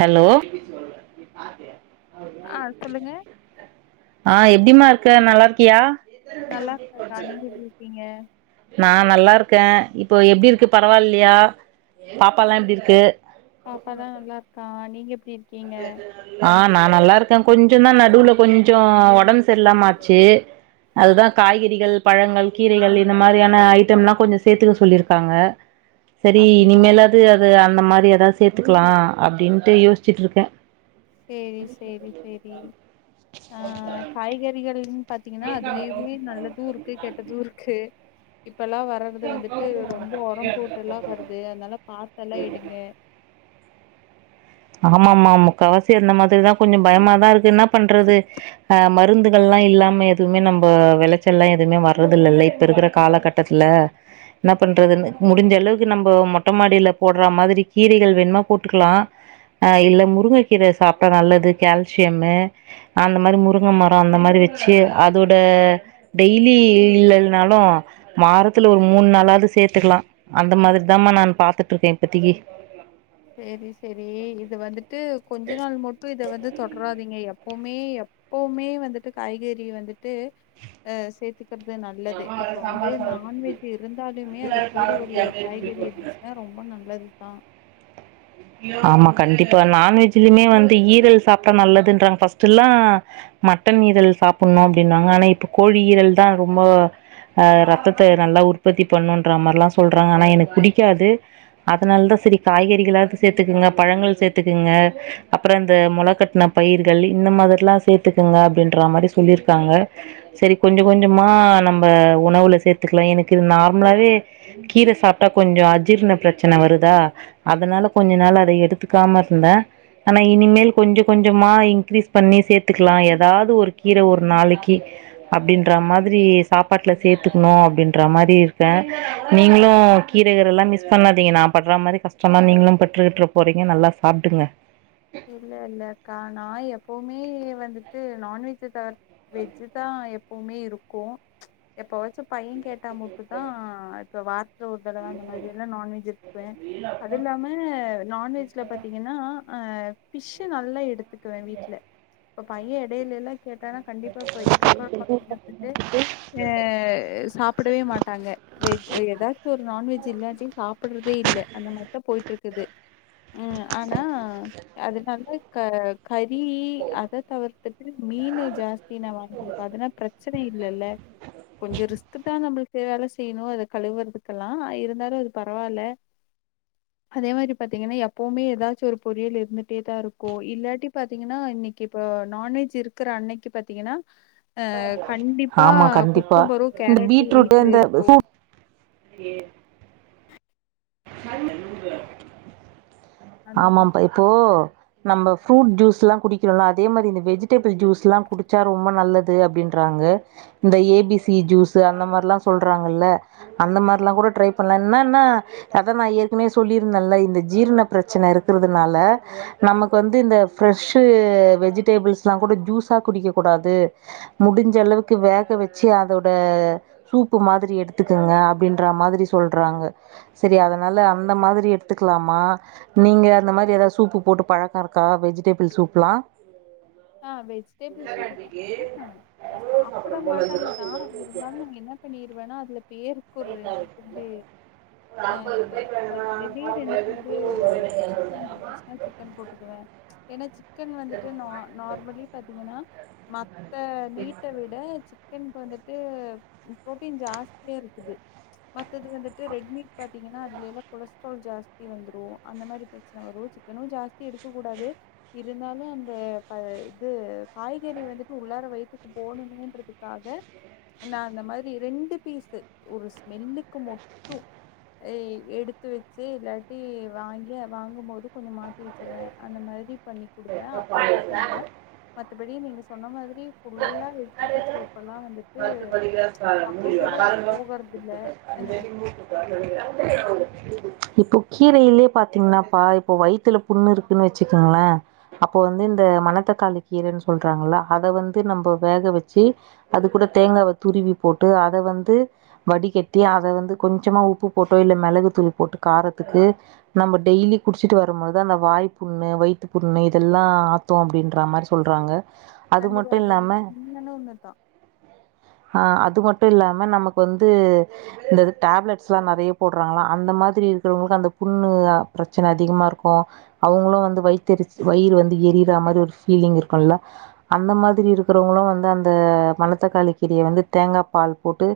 hello ஆ சொல்லுங்க க நல்லாருக்கியா நல்லா இருக்கேக்கா நீங்க எப்டி இருக்கீங்க நா நல்லாருக்க இப்போ எப்டிருக்கு பரவால்லியா பாப்பாலா எப்டிருக்கு பாப்பாதா நல்லாருக்கா நீங்க எப்டிருக் ஆ நா நல்லாருக்க கொஞ்சந்தா நடுல கொஞ்ச ஒடம் சர்ல்லாம ஆச்சு அதுதா காய்கறிகள் பழங்கள் கீரைகள் இந்த மாரியான ஐட்டம்லா கொஞ்ச சேத்துக்க சொல்லிருக்காங்க செரி அப்டியா இனிமேலாது அது அந்த மாரி எதா சேத்துக்லா அப்டின்ட்டு யோஸ்சிட்ருக்க செரி செரி செரி ஆ காய்கறிகள் பாத்தீங்கனா அதிலியுமே நல்லது இருக்கு கெட்டது இருக்கு இப்பல்லா வர்றது வந்துட்டு ரொம்ப ஒரம் போட்டுலா வருது அதனால பாத்தெல்லா எடுங்க [inaudible] ஆமா மா மா முக்காவாசி அந்த மாதிரிதா கொஞ்ச பயமாதாருக்கு என்னாப் பண்றது அ மருந்துகள்லா இல்லா நம்ப எதுவுமே நம்ப வெளச்சல்லா எதுமே வர்றதுல்லல இப்ப இருக்குற காலகட்டத்ல என்னப் பண்றதுன்னு முடிஞ்ச அளவுக்கு நம்ப மொட்ட மாடில போட்ற மாதிரி கீரைகள் வேண்மா போட்டுக்லா அ இல்ல முருங்கக்கீர சாப்டா நல்லது கால்சியம்மு அந்த மாரி முருங்க மர அந்த மாரி ச்சே அதோட டெய்லி இல்லனாலு மாரத்துல ஒரு மூன் நாளாது சேத்துக்லா அந்த மாதிரிதா மா நான் பாத்துட்ருக்க இப்பதிகு செரி செரி இது வந்துட்டு கொஞ்ச நாள் மட்டு இத வந்து தொட்ராதீங்க எப் எப்போமே எப்பவுமே வந்துட்டு காய்கறி வந்துட்டு அ சேத்துக் கிற்து நல்லது இப்ப வந்து நான்வெஜ் இருந்தாலுமே அது கூட ஒரு காய்கறி இருந்துச்சுனா ரொம் ரொம்ப நல்லதுதா உம் ஆமா கண்டிப்பா நான்வெஜ்லிமே வந்து ஈரல் சாப்டா நல்லதுன்றாங்க பஸ்ட்டுல்லா மட் மட்டன் ஈரல் சாப்புன்ணு அப்டின்னாங்க ஆனா இப்ப கோழி ஈரல்தா ரொம்ப அ ரத்தத்த நல்லா உற்பத்தி பண்ணுன்ற மார்லா சொல்றாங்க ஆனா எனக் புடிக்காது அதனால தா செரி காய்கற் றிகளா த் சேத்துக்குங்க பழங்கள் சேத்துக்குங்க அப்புறோ இந்த மொள கட்ன பயிர்களு இந்த மாதிர்லா சேத்துக்குங்க அப்பிடின்ற மாரி சொல்லியிருக்காங்க செரி கொஞ்சோ கொஞ்சமா நம்ப உணவுல சேத் துக்கலா எனக்கு நார்மலாவே கீர சாப்ட்டா கொஞ்சோ அஜீர்ண பிரச்சன்ன வருதா அதனால கொஞ்சோ நாள அத எடுத்துக்காம இந்த ஆனா இனிமேல் கொஞ்சோ கொஞ்சமா இன்க்ரீஸ் பண்ணி சேத்துக்கலா ஏதாவது ஒரு கீர ஒரு நாளைக்கி அப்பிடின்ற மாதிரி சாப்பாட்டுல சேத்துக்கணு அப்பிடின்ற மாரி இருக்கே நீங்களு அ கீரைகலெல்லா மிஸ் பண்ணாதீங்க நா பட்றா மாரி கஷ் டமா நீங்களு பெற்றுக்கிற்ற போறீங்க நல்லா சாப்ட்டுங்க இல்ல இல்ல அக்கா நா எப்போமே வந்துட்டு நான்வெஜ தவர் வெஜ்ஜி தா எப்வுமே இருக்கு எப்ப வச்சு பைய கேட்டா மட்டு தா இப்ப வார்த் து ஒருதர அந்த மாதிரியெல்லா நான்வெஜ் இருக்குவே அது இல்லாம நான்வெஜ்ல பாத்தீங்கன்னா அ ஃபிஷ்ஷு நல்லா எடுத்துக்குவே வீட்ல இப்ப பையே எடையிலேல்லா கேட்டானா கண்டிப்பா இப்ப இப்பருக்கற ப [inaudible] வந்துட்டு எ சாப்பிடவே மாட்டாங்க வெஜ் ஏதாச்சு ஒரு நான்வெஜ் இல்லாட்டி சாப்புடுறதே இல்ல அந்த மாரிதா போய்ட்டு இருக்குது ம் ஆனா அதனால க வ் கறி அத தவுர்த்துட்டு மீனு ஜாஸ்தி நா வாங்க்குடுப்பா அதனா பிரச்சு சுனை இல்லல்ல கொஞ்சோ ரிஸ்க்கு தா நமபுளுக்கு வேல செய்யணு அத கழுவுறதுக்கெல்லா இருந்தாலு அது பரவால்ல அதே மாரி பாத்தீங்கன்னா எப்பவுமே ஏதாச்சு ஒரு பொறியல் இருந்து க்கிட்டேதா இருக்கு இல்லாட்டி பாத்தீங்கன்னா இன்னைக்கி இப்போ நான்வெஜ் இருக்குற அன்னைக்கி பாத்தீங்கன்னா அ கண்டிப்பா ஆமா கண்டிப்பா குக்கும்பரூ கேரட்டூ வீட்ல இருக்கு ஏ ஆமாப்பா இப்போ நம்ம ஃப்ரூட் ஜூஸ்ல்லா குடிக்கிறோலா அதே மாதிரி இந்த வெஜிடபிள் ஜூஸ்ல்லா குடிச்சா ரொம்ப நல்லது அப்பிடின்ற வாங்க இந்த ஏ பி சி ஜூஸ் அந்த மாரில்லா சொல்றாங்கல்ல அந்த மார்லா கூட ட்ரை பண்ண என்னன்னா அதா நா ஏற்கனவே சொல்லியிருந்தன்ல இந்த ஜீரண பிரச்சன இருக்கறதுனால நமக்கு வந்து இந்த ஃபிரஷ்ஷு வெஜிடேபிள்ஸெல்லா கூட ஜூஸ் குடிக்கக் கூடாது முடிஞ்ச அளவுக்கு வேக வெச்சு அதோட சூப்பு மாதிரி எடுத் டுத்துக்கோங்க அப்பிடின்ற மாதிரி சொல்றாங்க செரி அதனால அந்த மாதிரி எடுத்துக்கலாமா நீங்க அந்த மாதிரி ஏதாவது சூப்பு போட்டு பழக்கோ இருக்கா வெஜிடேபிள் சூப்லா ஆ வெஜிடேபிள் சூப்பு [inaudible] அ சாப்புட மாட்டாங்கதா இருந்தாலு என்ன பண்ணிருவேனா அதுல ஒரு பேருக்கு ரெண்டு அ [unintelligible] ரெண்டே ரெண்டு ஃபுட்டோ சிக்கன் இருந்துச்சுன்னா சிக்கன் போட்டுக்குவே ஏன்னா சிக்கன் வந்துட்டு நா நார்மலி பாத்தீங்கன்னா மத்த மீட்ட விட சிக்கன் இப்ப வந்துட்டு பு்ரோட்டீன் ஜாஸ்தியாருக்குது மத்தது வந்துட்டு ரெட் மீட் பாத்தீங்கன்னா அதுலெல்லா கொலஸ்ட்ரால் ஜாஸ்தி வந்துரு அந்த மாதிரி பிரச்சன வரு சிக்கனு ஜாஸ்தி எடுக்கக் கூடாது இருந்தாலு அந்த அ இது காய்கறி வந்துட்டு உள்ளார வயித்துக்கு போணுமேன்றத்துக்காக நா அந்த மாரி ரெண்டு பீஸ்ஸு ஒரு ஸ்மெல்லுக்கு மட்டு எ எடுத்து வெச்சு இல்லாட்டி வாங்கியே வாங்கும்போது கொஞ்சோ மாத்தி வெச்சிருவே அந்த மார் அதிப் பண்ணி குடுப்ப அப்பதுக் குவாங்க மத்தப்படி நீங்க சொன்ன மாதிரி புல்லா வெஜிடபிள்சு கூட பத்து போகறதில்ல [unintelligible] இப்போ கீரையிலே பாத்தீங்கன்னாப்பா இப்போ வயித்துல புண்ணுருக்குன்னு வெச்சுக்கோங்களே அப்போ வந்து இந் த மணத்தக்காளி கீரன்னு சொல்றாங்ள அத வந்து நம்ப வேக வெச்சு அது கூட தேங்காவ துருவி போட்டு அத வந்து வடிகட்டி அத வந்து கொஞ்சமா உப்பு போட்டு இல் மெளகு தூள் போட்டு காரத்துக்கு நம்ம டெய்லி குடிச்சிட்டு வரும்போதா இந்த வாய்ப்புண்ணு வயித்துப் புண் ணு இதெல்லா ஆத்தூ அப்டின்ற மாரி சொல்றாங்க கண்டிப்பா அது இன்னன்னு ஒன்னுதா ஹ ஆ அது மட்டு இல்லாம நமக்கு வந்து இந்த டேப்லெட்ஸ்லா நறைய போட்றாங்கல அந்த மாத் த்ரி இருக்கவுங்ளுக்கு அந்த புண்ணு ப்ரச்சன அதிகமார்க்கூ அவுங்ளூ வந்து வயித்தெர்ச் வயிறு வந்து எ ரிற மாரி ஒரு ஃபீலிங் இருக்கூல அந்த மாத்ரி இருக்றவங்களு வந்து அந்த மணத்தக்காளி கீரைய வந்து தேங்கா பால் போட்டு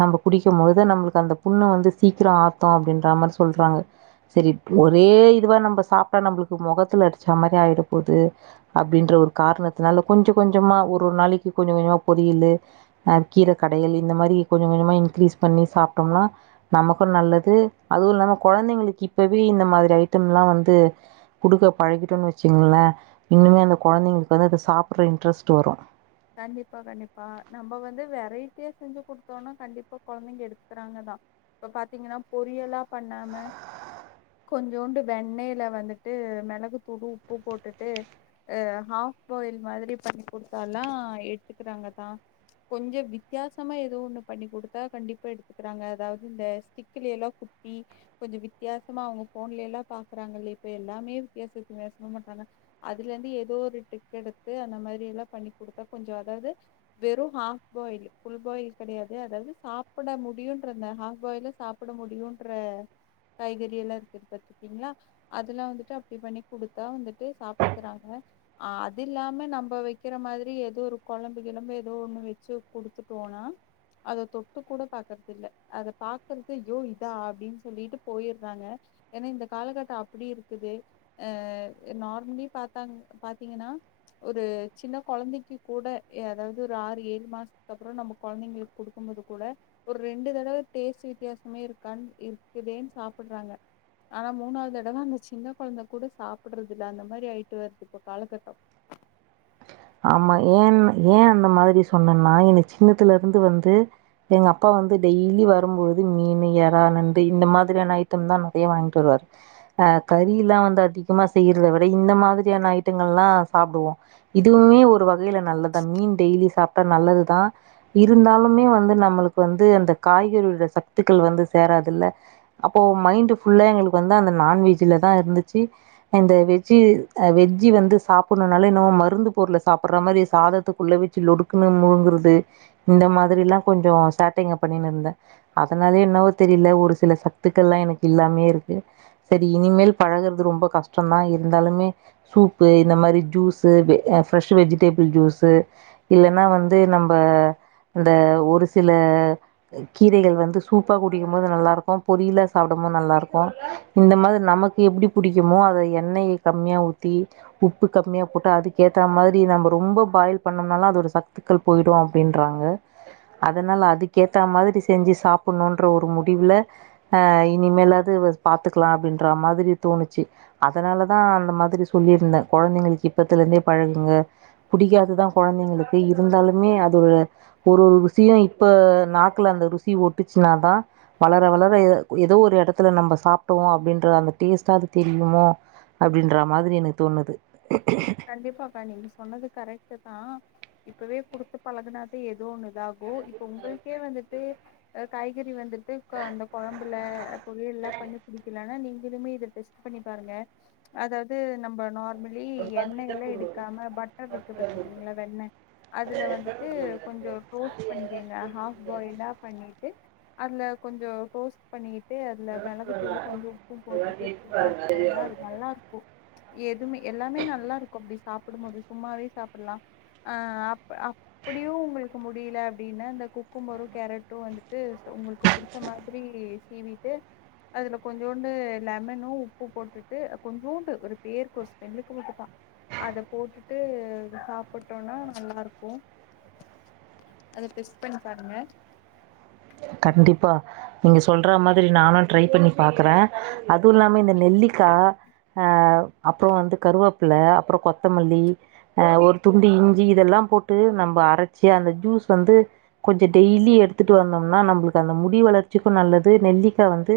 நம்ம குடிக்கும்போது நம்ளுக்கு அந்த புண்ணு வந்து சீக்கிரோ ஆத்தூ அப்டின்ற மாரி சொல்றாங்க செரி ஒரே இதுவா நம்ப சாப்ட்டா நம்ளுக்கு மொகத்துல அடிச்சா மாரி ஆயிர போது அப்டின்ற ஒரு காரணத்தினால கொஞ்சோ கொஞ்சமா ஒர் ஒர் நாளைக்கு கொஞ்சோ கொஞ்சமா பொரியலு ஆ கீர கடையலு இந்த மாரி கொஞ்சோ கொஞ்சமா இன்க்ரீஸ் பண்ணி சாப்டோம்னா நமக்கு நல்லது அதுவு இல்லாம கொழந்தைங்களுக்கு இப்பவே இந்த மாத்ரி ஐட்டம்லா வந்து குடுக்க பழகி டு வச்சீங்ளே இன்னுமே அந்த கொழந்தைங்களுக்கு வந்து அத சாப்புற இன்ட்ரெஸ்ட் வரூ கண்டிப்பா கண்டிப்பா நம்ம வந்து வெரைட்டியா செஞ்சு குடுத்தோனா கண்டிப்பா கொழந்தைங்க எடுத்துக்றாங்கதா இப்ப பாத்தீங்கனா பொரியலா பண்ணாம கொஞ்சோண்டு வெண்ணயில வந்துட்டு மிளகு தூபூ உப்பு போட்டுட்டு அ ஹாஃப் பாயில் மாத்ரி பண்ணி குடுத்தாலா எடுத்துக்றாங்கதா கொஞ்சோ வித்தியாசமா எதோ ஒன்னு பண்ணி குடுத்தா கண்டிப்பா எடுத்துக்றாங்க அதாவ்து இந்த ஸ்டிக்லேலோ குத் த்தி கொஞ்சோ வித்தியாசமா அவுங்க ஃபோன்லேலா பாக்குறாங்கல்லே இப்ப எல்லாமே வித்தியாச வித்தியாசமா பண்றாங்க அதுலேந்து ஏதோ ஒரு டிப் எடுத்து அந்த மாரி எல்லா பண்ணி குடுத்தா கொஞ்சோ அதாவ்து வெறூ ஹாஃப் பாயில் ஃபுல் பாயில் கெடையாது அதாவ்து சாப்ட முடியுன் ன்ற அந்த ஹாஃப் பாயில சாப்பிட முடியூன்ற காய்கறி எல்லா இருக்குது பாத்ருகீங்ளா அதெல்லா வந்துட்டு அப்டி பண்ணி குடுத்தா வந்துட்டு சாப்ட்டுக்கிறாங்க ஆ அது இல்லாம நம்ப வக்கிற மாதி ரி எதோ ஒரு கொழம்பு கிழம்பு எதோ ஒன்னு வச்சு குடுத்துட்டோனா அத தொட்டு கூட பாக்றதில்ல அத பாக்குறத யோ இதா அப்டின் சொல்லிட்டு போயிறாங்க ஏனா இந்த காலகட்ட அப்டி இருக்குது அ நார்மிலி பாத்தாங் பாத்தீங்கனா ஒரு சின்ன கொழந்தைக்கு கூட எ அதாவ்து ஒரு ஆறு ஏழு மாசத்துக்கப்றோ நம்ம குழந்தைங்களுக்கு குடுக்கும்போது கூட ஒரு ரெண்டு தடவ டேஸ்ட் வித்தியாசமே இருக்கான் இருக்குதேன் சாப்பிட்றாங்க ஆனா மூணாவ்து தடவ அந்த சின்ன கொழந்த கூட சாப்பிட்றதில்ல அந்த மாரி ஆயிட்டு வருது இப்ப காலகட்டோ ஆமா ஏன் ஏ அந்த மாதிரி சொன்னேன்னா என்ன சின்னத்துலருந்து வந்து எங்கப்பா வந்து டெய்லி வரும்பொழுது மீனு எறா நண்டு இந்த மாத்ரியான ஐட்டம் தா நறைய வாங்கிட்டு வருவாரு ஆ கறிலா வந்து அதிகமா செய்றத விட இந்த மாத்ரியான ஐட்டங்கள்லா சாப்டுவோ இதுவுமே ஒரு வகையில நல்லதான் மீன் டெய்லி சாப்ட்டா நல்லது தா இருந்தாலுமே வந்து நம்மளுக் வந்து அந்த காய்கறி உள்ள சத்துக்கள் வந்து சேராதுல்ல அப்போ மைண்ட் ஃபுல்லா எங்ளுக்கு வந்து அந்த நான்வெஜ்ஜில தா இர்ந்துச்சி இந்த வெஜ்ஜி வெஜ்ஜி வந்து சாப்புட்ணூனாலே என்னவோ மர் ருந்து பொருள சாப்பிட்ற மாரி சாதத்துக்குள்ள வச்சு லொடுக்குன்னு முழுங்குறது இந்த மாதிரிலா கொஞ்சோ ஸ்டார்டிங்க பண்ணின்ந்தே அதனால என்னவோ தெரில ஒரு சில சத்துக்கள்லா எனக்கு இல்லாமே இருக்கு செரி இனிமேல் பழகுறது ரொம்ப கஷ்டோந்தா இருந்தாலுமே சூப்பு இந்த மாரி ஜூஸு பெ ஆ ஃப்ரெஷ் வெஜிடேபிள் ஜூஸு இல்லன்னா வந்து நம்ப இந்த ஒரு சில கீரைகள் வந்து சூப்பா குடிக்கும்போது நல்லாருக்கூ பொரியலா சாப்டும் ம நல்லார்க்கூ இந்த மாரி நமக்கு எப்டி புடிக்குமோ அத எண்ணெய் கம்மியா ஊத்தி உப் பு கம்மியா போட்டா அது கேத்த மாத்ரி நம்ம ரொம்ப பாயில் பண்ணோனாலு அதோட சத்துக்கள் போயிடூ அப்டின்றாங்க அதனால அதுக்கேத்த மாதிரி செஞ்சு சாப்புட்ணூன்ற ஒரு முடிவுல ஆ இனிமேலாது பாத்துக்கலா அப்டின்ற மாதிரி தோணுச்சு அதனாலதா அந்த மாதிரி சொல்லியிருந்தே கொழந்தைங்களுக்கு இப் ப்பத்துலேந்தே பழகுங்க புடிக்காதுதா கொழந்தைங்களுக்கு இருந்தாலுமே அது ஒரு ஒரு விஷியோ இப்ப நாக்கல அந்த ருசி ஒட்டுச்சுனா தான் வளர வளர ஏதோ ஒரு எடத்துல நம்ம சாப்ட்டோ அப்படின்ற அந்த டேஸ்ட அது தெரியுமோ அப்படின்ற மாதிரி எனக்கு தோணுது கண்டிப்பாக்கா நீங்க சொன்னது கரெக்ட் தான் இப்பவே குடுத்து பழகுனாதான் எதோ ஒண்ணு இதாகு இப்ப உங்களுக்கே வந்துட்டு காய்கறி வந்துட்டு அந்த குழம்புல பொறியல பண்ணி புடிக்கலா நீங்கலுமே இத டெஸ்ட் பண்ணி பாருங்க அதாவது நம்ம நார்மலி எண்ணெய எல்லாம் எடுக்காம பட்டர் இருக்கு பாத்திருக்கீங்களா வெண்ணெய் அதுல வந்துட்டு கொஞ்சம் கோஸ்ட் பண்ணிக்கோங்க ஆப்பு பாய்ல பண்ணிட்டு அதுல கொஞ்சம் கோஸ்ட் பண்ணி ட்டு அதுல மிளகு தூளும் கொஞ்சம் உப்பும் போட்டுட்டு சாப்ட்டு பாருங்க அது நல்லா இருக்கும் எதுமே எல்லாமே நல்ல அப்படி சாப்டும்போது சும்மாவே சாப்டலா அப்படியு உங்களுக்கு முடியல அப்படின்னா அந் குக்கும்மரு கேரட்டு வந்துட்டு உங்களுக்கு புடிச்ச மாதிரி சிவி அதுல கொஞ்சோண்டு லெமனும் உப்பு போட்டுட்டு கொஞ்சோண்டு ஒரு பேருக்கு ஒரு ஸ்மெல்க்கு மட்டு தா அத போட்டுட்டு சாப்புட்டோனா நல்லா இருக்கு அத டெஸ்ட் பண்ணி பாருங்க சொல்ற மாதிரி நானும் ட்ரை பண்ணி பாக்குறே அதுவு இல்லாம இந்த நெல்லிக்காய அ அப்புறம் வந்து கருவேப்புல அப்புறம் கொத்தமல்லி ஆ ஒரு துண்டி இஞ்சி இதெல்லாம் போட்டு நம்ம அரைச்சு அந்த ஜூஸ் வந்து கொஞ்சம் டெய்லி எடுத்துட்டு வந்த நம்மளுக்கு அந்த முடி வளர்ச்சிக்கு நல்லது நெல்லிக்க வந்து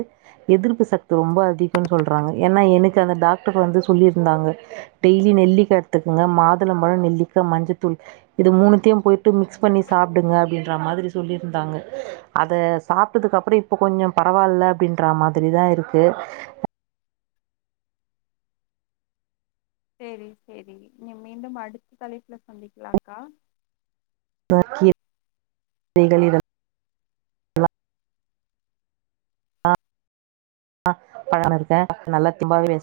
எதிர்ப்பு சக்தி ரொம்ப அதிகனு சொல்ற ஏன்னா எனக்கு அந்த டாக்டர் வந்து சொல்லிருந்தாங்க டெய்லி நெல்லி எடுத்துக்குங்க மாதுளம்பழம் நெல்லி மிக்க மஞ்சத்தூள் இது மூணுத்தையும் போயிட்டு மிக்ஸ் பண்ணி சாப்பிடுங்க அப்படின்ற மாதிரி சொல்லியிருந்தாங்க அத சாப்ட்டதுக்கு அப்புறம் இப்ப கொஞ்சம் பரவாயில்ல அப்படின்ற மாதிரிதான் இருக்கு செரி செரி நீ மீண்டும் அடுத்த தலைப்புல சந்திக்கலாக்கா [unintelligible] ஆ [unintelligible] இருக்கே நல்லா [unintelligible]